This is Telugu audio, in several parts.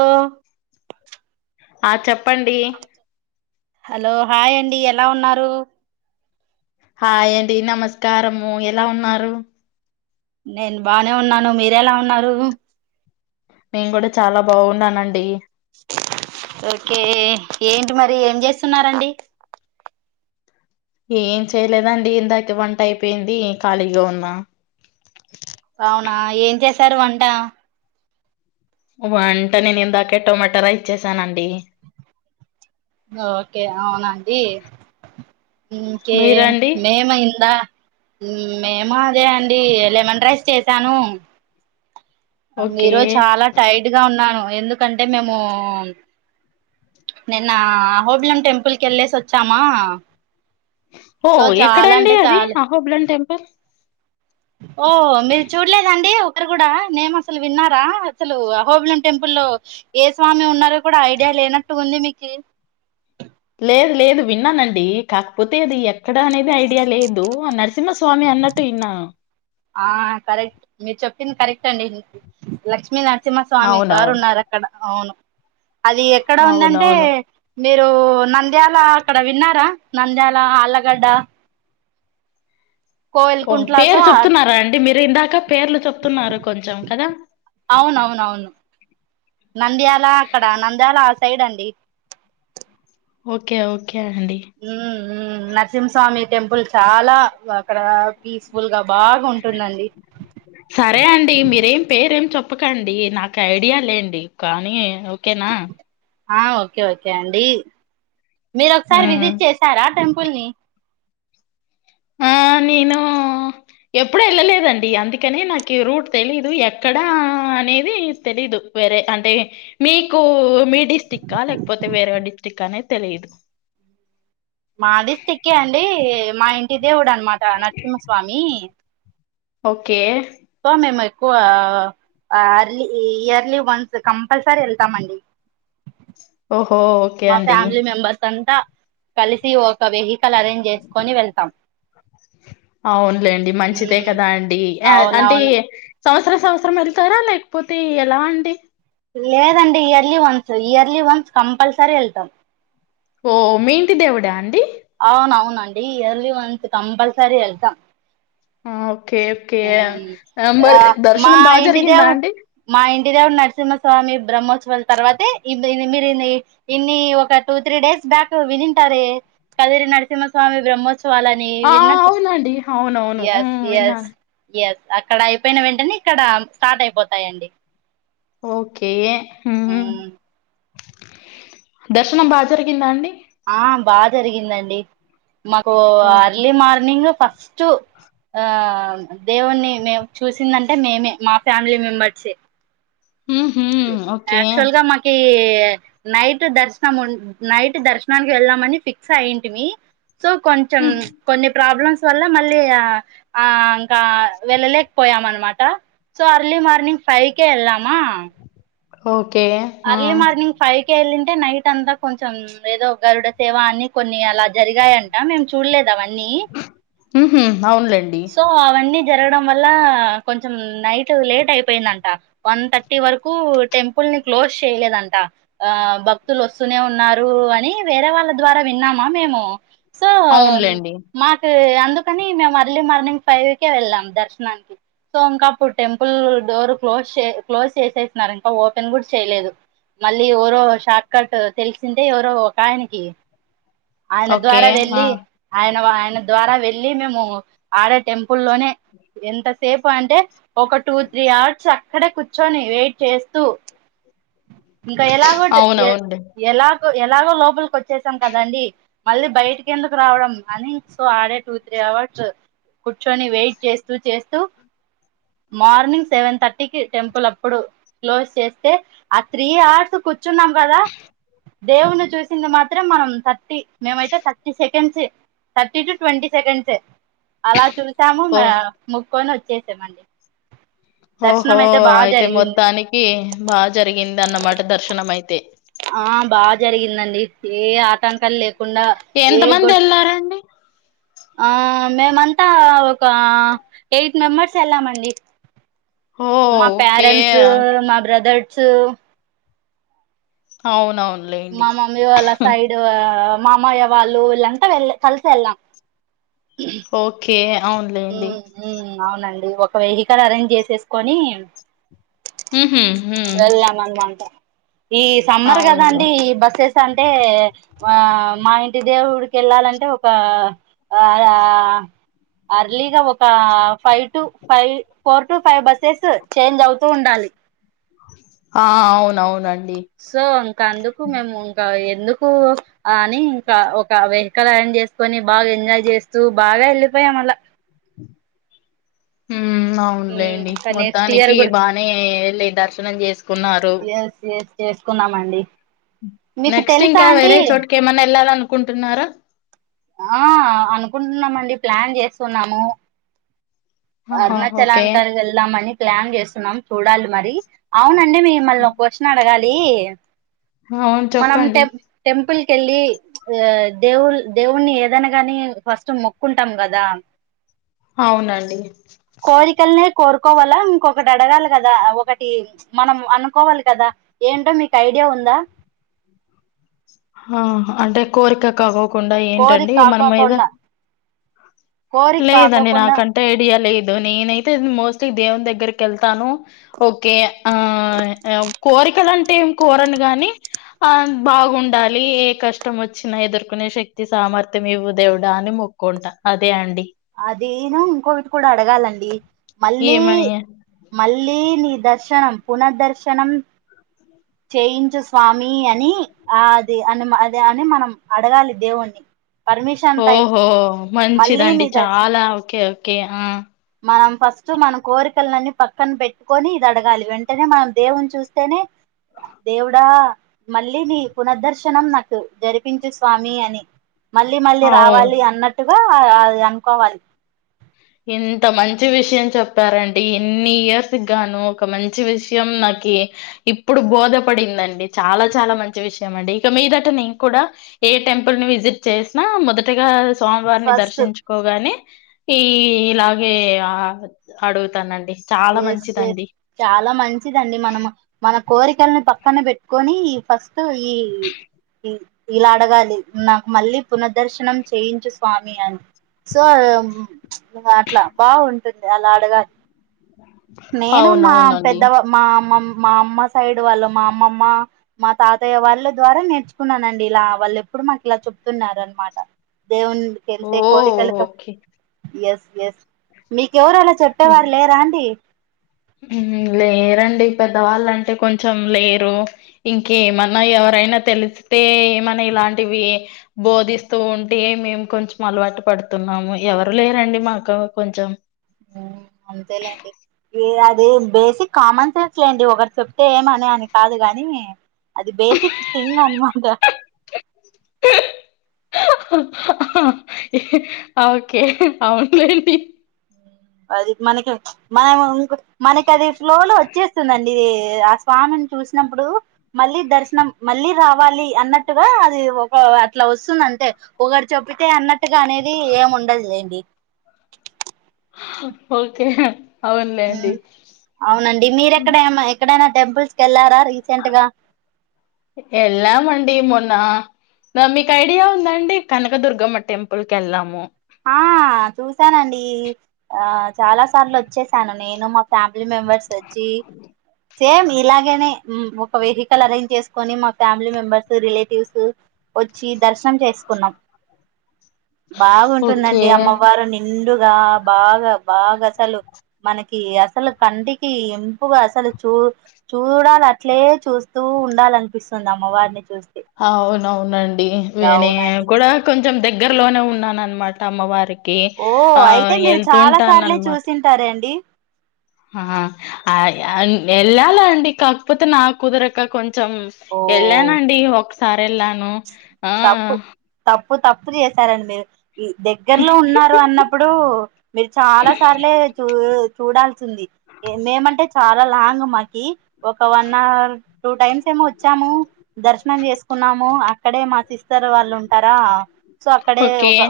ఆ ఆ చెప్పండి హలో హాయ్ అండి ఎలా ఉన్నారు హాయండి నమస్కారము ఎలా ఉన్నారు నేను బానే ఉన్నాను మీర ఎలా ఉన్నారు నేను కూడా చాలా బాగున్నానండి ఓకే ఏంటి మరి ఏం చేస్తున్నండి ఏం చేయలేదండి ఇందాక వంట అయిపోయింది ఖాళీగా ఉన్నా అవునా ఏం చేసారు వంట అంట నేను ఇందాకే టొమాటా రైస్ చేశానండి ఓకే అవునండి ఇంకే మీరండి మేమైంద? మేం అదే అండి లెమన్ రైస్ చేసాను. ఓకే ఈరోజు చాలా టైడ్ గా ఉన్నాను, ఎందుకంటే మేము. నిన్న అహోబిలం టెంపుల్కి ఎల్లేసి వచ్చామా. ఓ సో చాలా ఎక్కడండి అంటే అది చాలా అహోబిలం టెంపుల్? ఓ మీరు చూడలేదండి! [unintelligible] కూడా నేమ్ అసలు విన్నారా! అసలు అహోబిలం టెంపుల్ లో ఏ స్వామి ఉన్నారో కూడా ఐడియా లే. లేనట్టు ఉంది మీకీ. [inaudible] లేదు, లేదు విన్నానండి కాకపోతే అది ఎక్కడ అనేది ఐడియా లేదు నర్. సింహ స్వామి అన్నట్టు ఇనాను. ఆ కరెక్ట్ మీరు చెప్పింది కరెక్ట్ అండి. లక్ష్మీ నరసింహ స్వామి వారు అవునవును ఉన్నారు, అక్కడ అవును. అది ఎక్కడ ఉందంటే. అవునవును మీరు నంద్యాల అక్కడ విన్నారా? నంద్యాల, ఆళ్లగడ్డ. కోవెల్ ఓ కుంట్లా సో పేరు చెప్తున్నారా అండి, మీరు ఇందాక పేర్లు చెప్తున్నారు కొంచెం కదా! అవునవును నంద్యాల అక్కడ నంద్యాల ఆ సైడ్ అండి. ఓకే ఓకే అండి ఉ నరసింమ్మ్ స్వామి టెంపుల్ చాలా అక్కడ పీస్ఫుల్ గా. బాగా ఉంటుందండి సరే అండి మీరేం పేరు ఏం చెప్. ప్పకండి నాకు ఐడియా లేండి కానీ ఓకేనా. ఆ ఓకే, ఓకే అండి మీరు ఆ ఒకసారి విజిట్ చేసారా. ఆ టెంపుల్ ని, ఆ నేను ఎప్పుడ వెళ్ళలేదండి, అందుకనే నాకు రూట్ తెలీదు ఎక్కడా అనేది తెలీదు. వేరే అంటే మీకు మీ డిస్టిక్ ఆ లేకపోతే వేరే డిస్టిక్ అనేది తెలిదు. [inaudible] మా డిస్టిక్ ఏ అండి, మా ఇంటి దేవుడు అనమాట నరసింహస్వామి. ఓకే సో మేము ఎక్కువ అర్లీ ఇయర్లీ వన్స్ కంపల్సరీ వెళ్తామండి. [inaudible] ఓకే మా అండి ఫ్యామిలీ మేంబర్స్ అంతా. కలిసి ఒక వెహికల్ అరేంజ్ జేసుకొని వెళ్తాం. అవునులేండి మంచిదే ఉమ్, కదాండి య అంటే అవునవును సంవత్సరం, సంవత్సరం వెళ్తారా లేకపోతే ఎలా అండి? లేదండి yearly once, yearly once compulsory వెళ్తాం ఓ మీ ఇంటి దేవుడా అండి? అవునవునండి ఇయర్లీ వన్స్ కంపల్సరీ వెళ్తాం. ఆ ఓకే ఓకే ఆ మరి మా దర్శనం బాగా ఇంటి జరిగిందా దేవుడు అండి? మా ఇంటి దేవుడు నరసింహస్వామి బ్రహ్మోత్స. వాల తర్వాతే [unintelligible] మీరు [unintelligible] ఇన్ని ఒక two, three days back వినింటారే? [inaudible] Kadiri Narasimhaswamy బ్రహ్మోత్సవాలనీ ఆ విన్నట్టు అవునండి అవునవును ఎస్, ఉమ్ ఎస్. విన్నాను ఎస్ అక్కడ అయిపోయిన వెంటనే, ఇక్కడ స్టార్ట్ అయిపోతాయండి. ఓకే హు, హు దర్శనం బాజరిగిందా అండి. ఆ బాజరిగిందండి మాకు ఓ అర్లీ మార్నింగ్ ఫస్ట్. ఆ దేవుణ్ణి మేమ్ చూసిందంటే, మేమే మా ఫ్యామిలీ మెంబర్సే. ఉహు ఒకే కే నైట్ దర్శనముం, నైట్ దర్శనానికి వెళ్దామని ఫిక్స్ అయ్యింటిమి. సో కొంచెం ఉమ్ కొన్ని ప్రాబ్లమ్స్ వల్ల మళ్ళీ ఆ, ఆ. కా వెళ్ళలేక పోయామన్మాట, సో అర్లీ మార్నింగ్ ఫైవ్కే వెళ్ళామా! ఓ అర్లీ మార్నింగ్ ఫైవ్ వెళ్ళింటే నైట్ అంతా కొంచెం ఏదో గరుడ సేవ అన్ని కొన్ని అలా జరిగాయంట మేము చూడలేదు అవన్నీ ఎన్ని ఉహు అవునులేండి సో అవన్నీ జరగడం వల్ల కొంచెం నైట్ లేట్ అయిపోయిందంట వన్ థర్టీ వరకు టెంపుల్ని క్లోజ్ చేయలేదంట ఆ భక్తులు వస్తూనే ఉన్నారు అని వేరే వాళ్ళ ద్వారా విన్నామా మేము సో అవునులేండి మాకు అందుకని మేము అర్లీ మార్నింగ్ ఫైవ్ కే వెళ్ళాం దర్శనానికి సో ఇంకా అప్పుడు టెంపుల్ డోర్ క్లోజ్ చే క్లోజ్ చేసేస్తున్నారు ఇంకా ఓపెన్ కూడా చేయలేదు మళ్ళీ ఎవరో షార్ట్ కట్ తెలిసిందే ఎవరో ఒక ఆయనకి ఆయన ఓకే ద్వారా ఆ వెళ్లి ఆయన ఆయన ద్వారా వెళ్లి మేము ఆడే టెంపుల్ లోనే ఎంతసేపు అంటే ఒక టూ త్రీ అవర్స్ అక్కడే కూర్చొని వెయిట్ చేస్తూ ఇంకా ఎలాగో అవునవునులే ఎలాగో ఎలాగో లోపలికి వచ్చేసాం కదండి మళ్ళీ బయటికి ఎందుకు రావడం అని సో ఆడే టూ త్రీ అవర్స్ కూర్చొని వెయిట్ చేస్తూ చేస్తూ మార్నింగ్ సెవెన్ థర్టీకి టెంపుల్ అప్పుడు క్లోజ్ చేస్తే ఆ త్రీ అవర్స్ కూర్చున్నాం కదా దేవుణ్ణ చూసింది మాత్రం మనం థర్టీ మేమైతే thirty seconds thirty to twenty seconds అలా చూసి చుసాము ఓ మోక్కోని వచ్చేసామండి ఓహో దర్శనం బాగా అయితే జరిగింది మొత్తానికి బాగా జరిగింది అన్నమాట దర్శనం అయితే ఆ బాగా జరిగిందండి ఏ ఆటంకాలు లేకుండా ఎంత ఏ మంది గొడ్ వెళ్ళారండి ఆ మేమంతా ఒక ఎయిట్ మెంబర్స్ వెళ్ళామండి ఓ మా ఓకే పేరెంట్స్ ఓకే. మా బ్రదర్స్ అవునవును మా మమ్మీ వాళ్ళ సైడ్ మామయ్య వాళ్ళు ఇళ్ళంతా వెళ్ కలిసి వెళ్ళాం ఓకే అవునులేండి అవునండి ఒక వెహికల్ అరేంజ్ చేసేసుకొని హూ హమ్ వెళ్ళాం అన్నమాట ఈ సమ్మర్ కదా అవునులే అండి ఈ బస్ అంటే ఆ మా ఇంటి దేవుడికి వెళ్ళాలంటే ఒక ఆ అర్లీగా ఒక five to five four to five buses change అవుతూ ఉండాలి ఆ అవునవునండి సో ఇంకా అందుకు మేము ఇంకా ఎందుకు అని ఇంకా ఒక వెహికల్ అర్రంజ్ చేసుకొని బాగా ఎంజాయ్ చేస్తూ బాగా వెళ్ళిపో పోయామల అ ఉం అవునులేండి ఇంకా నెక్స్ట్ ఇయర్ మొత్తానికి కూడా బానే వెళ్ళి దర్శనం చేసుకున్నారు ఎస్ ఎస్ చేసుకున్నామండి మీకు నెక్స్ట్ తెలుసా ఇంకా అండి వేరే చోటుకి ఏమన్నా వెళ్ళాల అనుకుంటున్నారా ఆ అనుకుంటున్నామండి ప్లాన్ చేస్తున్నాము ఆహా అరుణాచల ఓకే కని వెల్దా మనీ ప్లాన్ చేస్తున్నాం చూడాలి మరి అవునండి మిమ్మల్ని ఒక క్వశ్చన్ అడగాలి అవును మనం చెప్పండి టె టెంపుల్ కెళ్ళి ఆ దేవు దేవుని ఏదైనా గాని ఫస్ట్ మొక్కుంటాం కదా అవునండి కోరికల్నే కోరుకోవాలా ఇంకొకటి అడగాలి కదా ఒకటి మనం అనుకోవాలి కదా ఏంటో మీకు ఐడి ఐడియా ఉందా ఆ అంటే కోరిక కాగోకుండా కోరిక ఏంటండి మనం ఏద కాకోకుండా కోరిక లేదండి కాకోకుండా నాకు అంటే ఐడియా లేదు నేనైతే మోస్టలీ దేవుని దగ్గరకి వెళ్తాను ఓకే ఆ కోర్ కోరికలు అంటే ఏం కోరను గాని ఆ బాగుండాలి ఏ కష్టం వచ్చినా ఎదుర్కొనే శక్తి వ్యతి సామర్థ్యం ఇవ్వు దేవుడా అని మొక్కుంటా అదే అండి అది ను ఇంకోకటి కూడా అడగాలండి మళ్ళీ ఏమని మళ్ళీ నీ ద ర్శనం పునః దర్శనం చేయించు స్వామి అని ఆ అది అని అది అని మనం అడగాలి దేవుణ్ణి పర్మిషన్ టైప్ ఓహో మళ్ళీ నీ మంచిదండి దర్శనం చాలా ఓకే ఓకే ఆ మనం ఫస్ట్ మనం కోరికలన్ని పక్కన పెట్టుకొని ఇది అడగాలి వెంటనే మనం దేవుని చూస్తేనే దేవుడా మళ్ళీ నీ పునః దర్శనం నాకు జరిపించు స్వామి అని మళ్ళీ మళ్ళీ అవును రావాలి అన్నట్టుగా ఆ అది అనుకోవాలి ఎంత మంచి విషయం చెప్పారండి ఎన్ని ఇయర్స్ గాను ఒక మంచి విషయం నా కి ఇప్పుడు బోధపడిందండి చాలా చాలా మంచి విషయం అండి ఇక మీదట నేం కూడా ఏ టెంపుల్ ని విజిట్ చేసినా మొదటగాస్ సోమివారిని ఫస్ట్ దర్శించుకోగానే ఈ ఇలాగే అడుగుతానండి చాలా వేస్తే మంచిదండి చాలా మంచిదండి మనం మన కోరికలని పక్కన పెట్టుకొని ఫస్ట్ ఈ ఈ ఇలా అడగాలి నాకు మళ్ళీ పునదర్శనం చేయించు స్వామి అని సో అట్లా బాగుంటుంది అలా అడగాలి నేను మా అవునవునండి పెద్దవా మా మామ్ మా అమ్మ సైడ్ వాళ్ళ మా అమ్మమ్మ మా తాతయ్య వాళ్ళ ద్వారా నేర్చుకున్నానండి ఇలా వాళ్ళు ఎప్పుడు ఇప్పుడు మాకు ఇలా చెప్తున్నారు అనమాట దేవుని ఓ కెలుతే కోరికలతో ఓకే ఎస్ ఎస్ మీ ఎవరు అలా చెప్పేవారు లేరా అండి ఉ లేరండి పెద్దవాళ్ళంటే కొంచెం లేరు ఇంకేమన్నా ఎవర కైనా తెలిస్తే ఏమనా ఇలాంటివి బోధిస్తూ ఉంటే మేం కొంచెం అలవాటు పడు పడుతున్నాము ఎవరు లేరండి మాకు కొంచెం దే బేసిక్ కామన్ సెన్స్ లేండి ఒకరు చెప్తే ఏమని అని కాదు గాని అది బేసిక్ థింగ్ అన్మాంట ఓకే అవునులేంటి అది మనకి మనం మనకి అది ఫ్లో లో వచ్చేస్తుందండి ఇది ఆ స్వామిని చూసినప్పుడు మళ్ళీ దర్శనం మళ్ళీ రావాలి అన్నట్టుగా అది ఒక అట్లా వస్తుతుంది అంతే ఒకరు చెబితే అన్న టుగా అనేది ఏం ఉండదు లేండి ఓకే ఉ అవునులేండి ఆ అవునండి మీరు ఎక్కడైనా మా ఎక్కడైనా టెంపుల్స్ కి వెళ్ళారా రీసెంట్ గా వెళ్ళమండి మొను దా మీకు ఐడియా ఉందండి కనకదుర్గమ్మ టెంపుల్ కి వెళ్ళాము ఆ చూసానండి ఆ చాలా సార్లు ఆ వచ్చేసాను నేను మా ఫ్యామిలీ మెంబర్స్ వచ్చి సేమ్ ఇలాగేనే ఒక వెహికల్ అరేంజ్ చేసుకొని మా ఫ్యామిలీ మెంబెర్స్ రిలేటివ్స్ వచ్చి దర్శనం చేసుకున్నాం బాగుంటుందండి ఓకే అమ్మవారు నిండుగా బాగా బాగా అసలు మనకి అసలు కంటికి పుగా అసలు చూ చూడాల అట్లే చూస్తూ ఉండాలనిపిస్తుంది అమ్మ వారిని చూసు అవునవునండి విని అవునండి కూడా కొం కొంచెం దగ్గరలోనే ఉన్నాన అనమాట అమ్మవారికి ఓ ఆ అయితే మీరు ఎల్తు చాలా ఉంటా సార్లే నన్మాట చూసింటారండి ఆ అయి అయి వెళ్ళాల అండి కాకపోతే నా కుదరక కొంచెం కొంచం ఓ వెళ్ళానండి ఒకసారి వెళ్ళాను ఆ తప్పు తప్పు తప్పు చేశారండి మీరు దగ్గరలో ఉన్నారు అన్నప్పుడు మీరు చాలా సార్లే చూ చూడాల్సింది మేమంటే చాలా లాంగ్ మాకి ఒక వన్ అవర్ టూ టైమ్స్ వచ్చాము దర్శనం చేసుకున్నాము అక్కడే మా సిస్టర్ వాళ్ళు ఉంటారా సో అక్కడే ఓకే. ఒక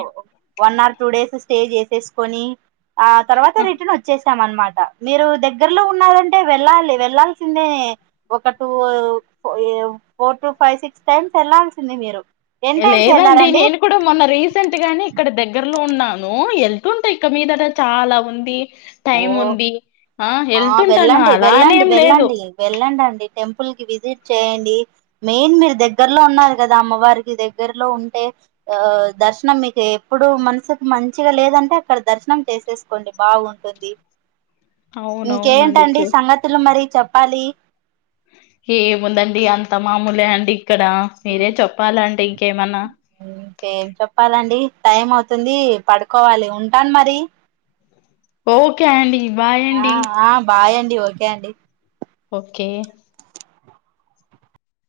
one hour two days stay చేసేసుకొని ఆ తర్వాత ఆ! రిటర్న్ వచ్చే అనమాట మీరు దగ్గరలో ఉన్నారంటే వెళ్ళాలి వెళ్లాాల్సిందే ఒక two four to five six times వెళ్లాల్సింది మీరు టెన్ టైమ్స్ లేదండి వెళ్ళారండి నేను కూడా మొన్న రీసెంట్ గాని ఇక్కడ దగ్గరలో ఉన్నాను ఎల్తుంటాయి ఇక్క మీదట చాలా ఉంది ఓ టైముంది. ఆ ఎళ్తుంటాను వెళ్ళండి అలా వెళ్ళండి అనేం లేదు. వెళ్ళండి వెళ్ళండి టెంపుల్ ల్ కి విజిట్ చేయండి మెయిన్ మీరు దగ్గరలో ఉన్నారు కదా అమ్మవారికి దగ్గరలో ఉంటే ఆ దర్శనం మీకు ఎప్పుడు మనసుకి మంచిగా లేదంటే అక్కడ దర్శనం చేసేసుకోండి బాగుంట అవునవునండి. ఇంకేంటండి చే సంగతులు మరి చెప్పాలి ఏముందండి అంత మామూలే అండి ఇక్కడ మీరే చెప్పాలండి ఇంకేమన్నా కం చెప్పాలండి టైం అవుతుంది పడుకోవాలి ఉంటాను మరి ఓకే అండి బాయ్ ఆ అండి ఆ బాయ్ అండి ఓకే అండి ఓకే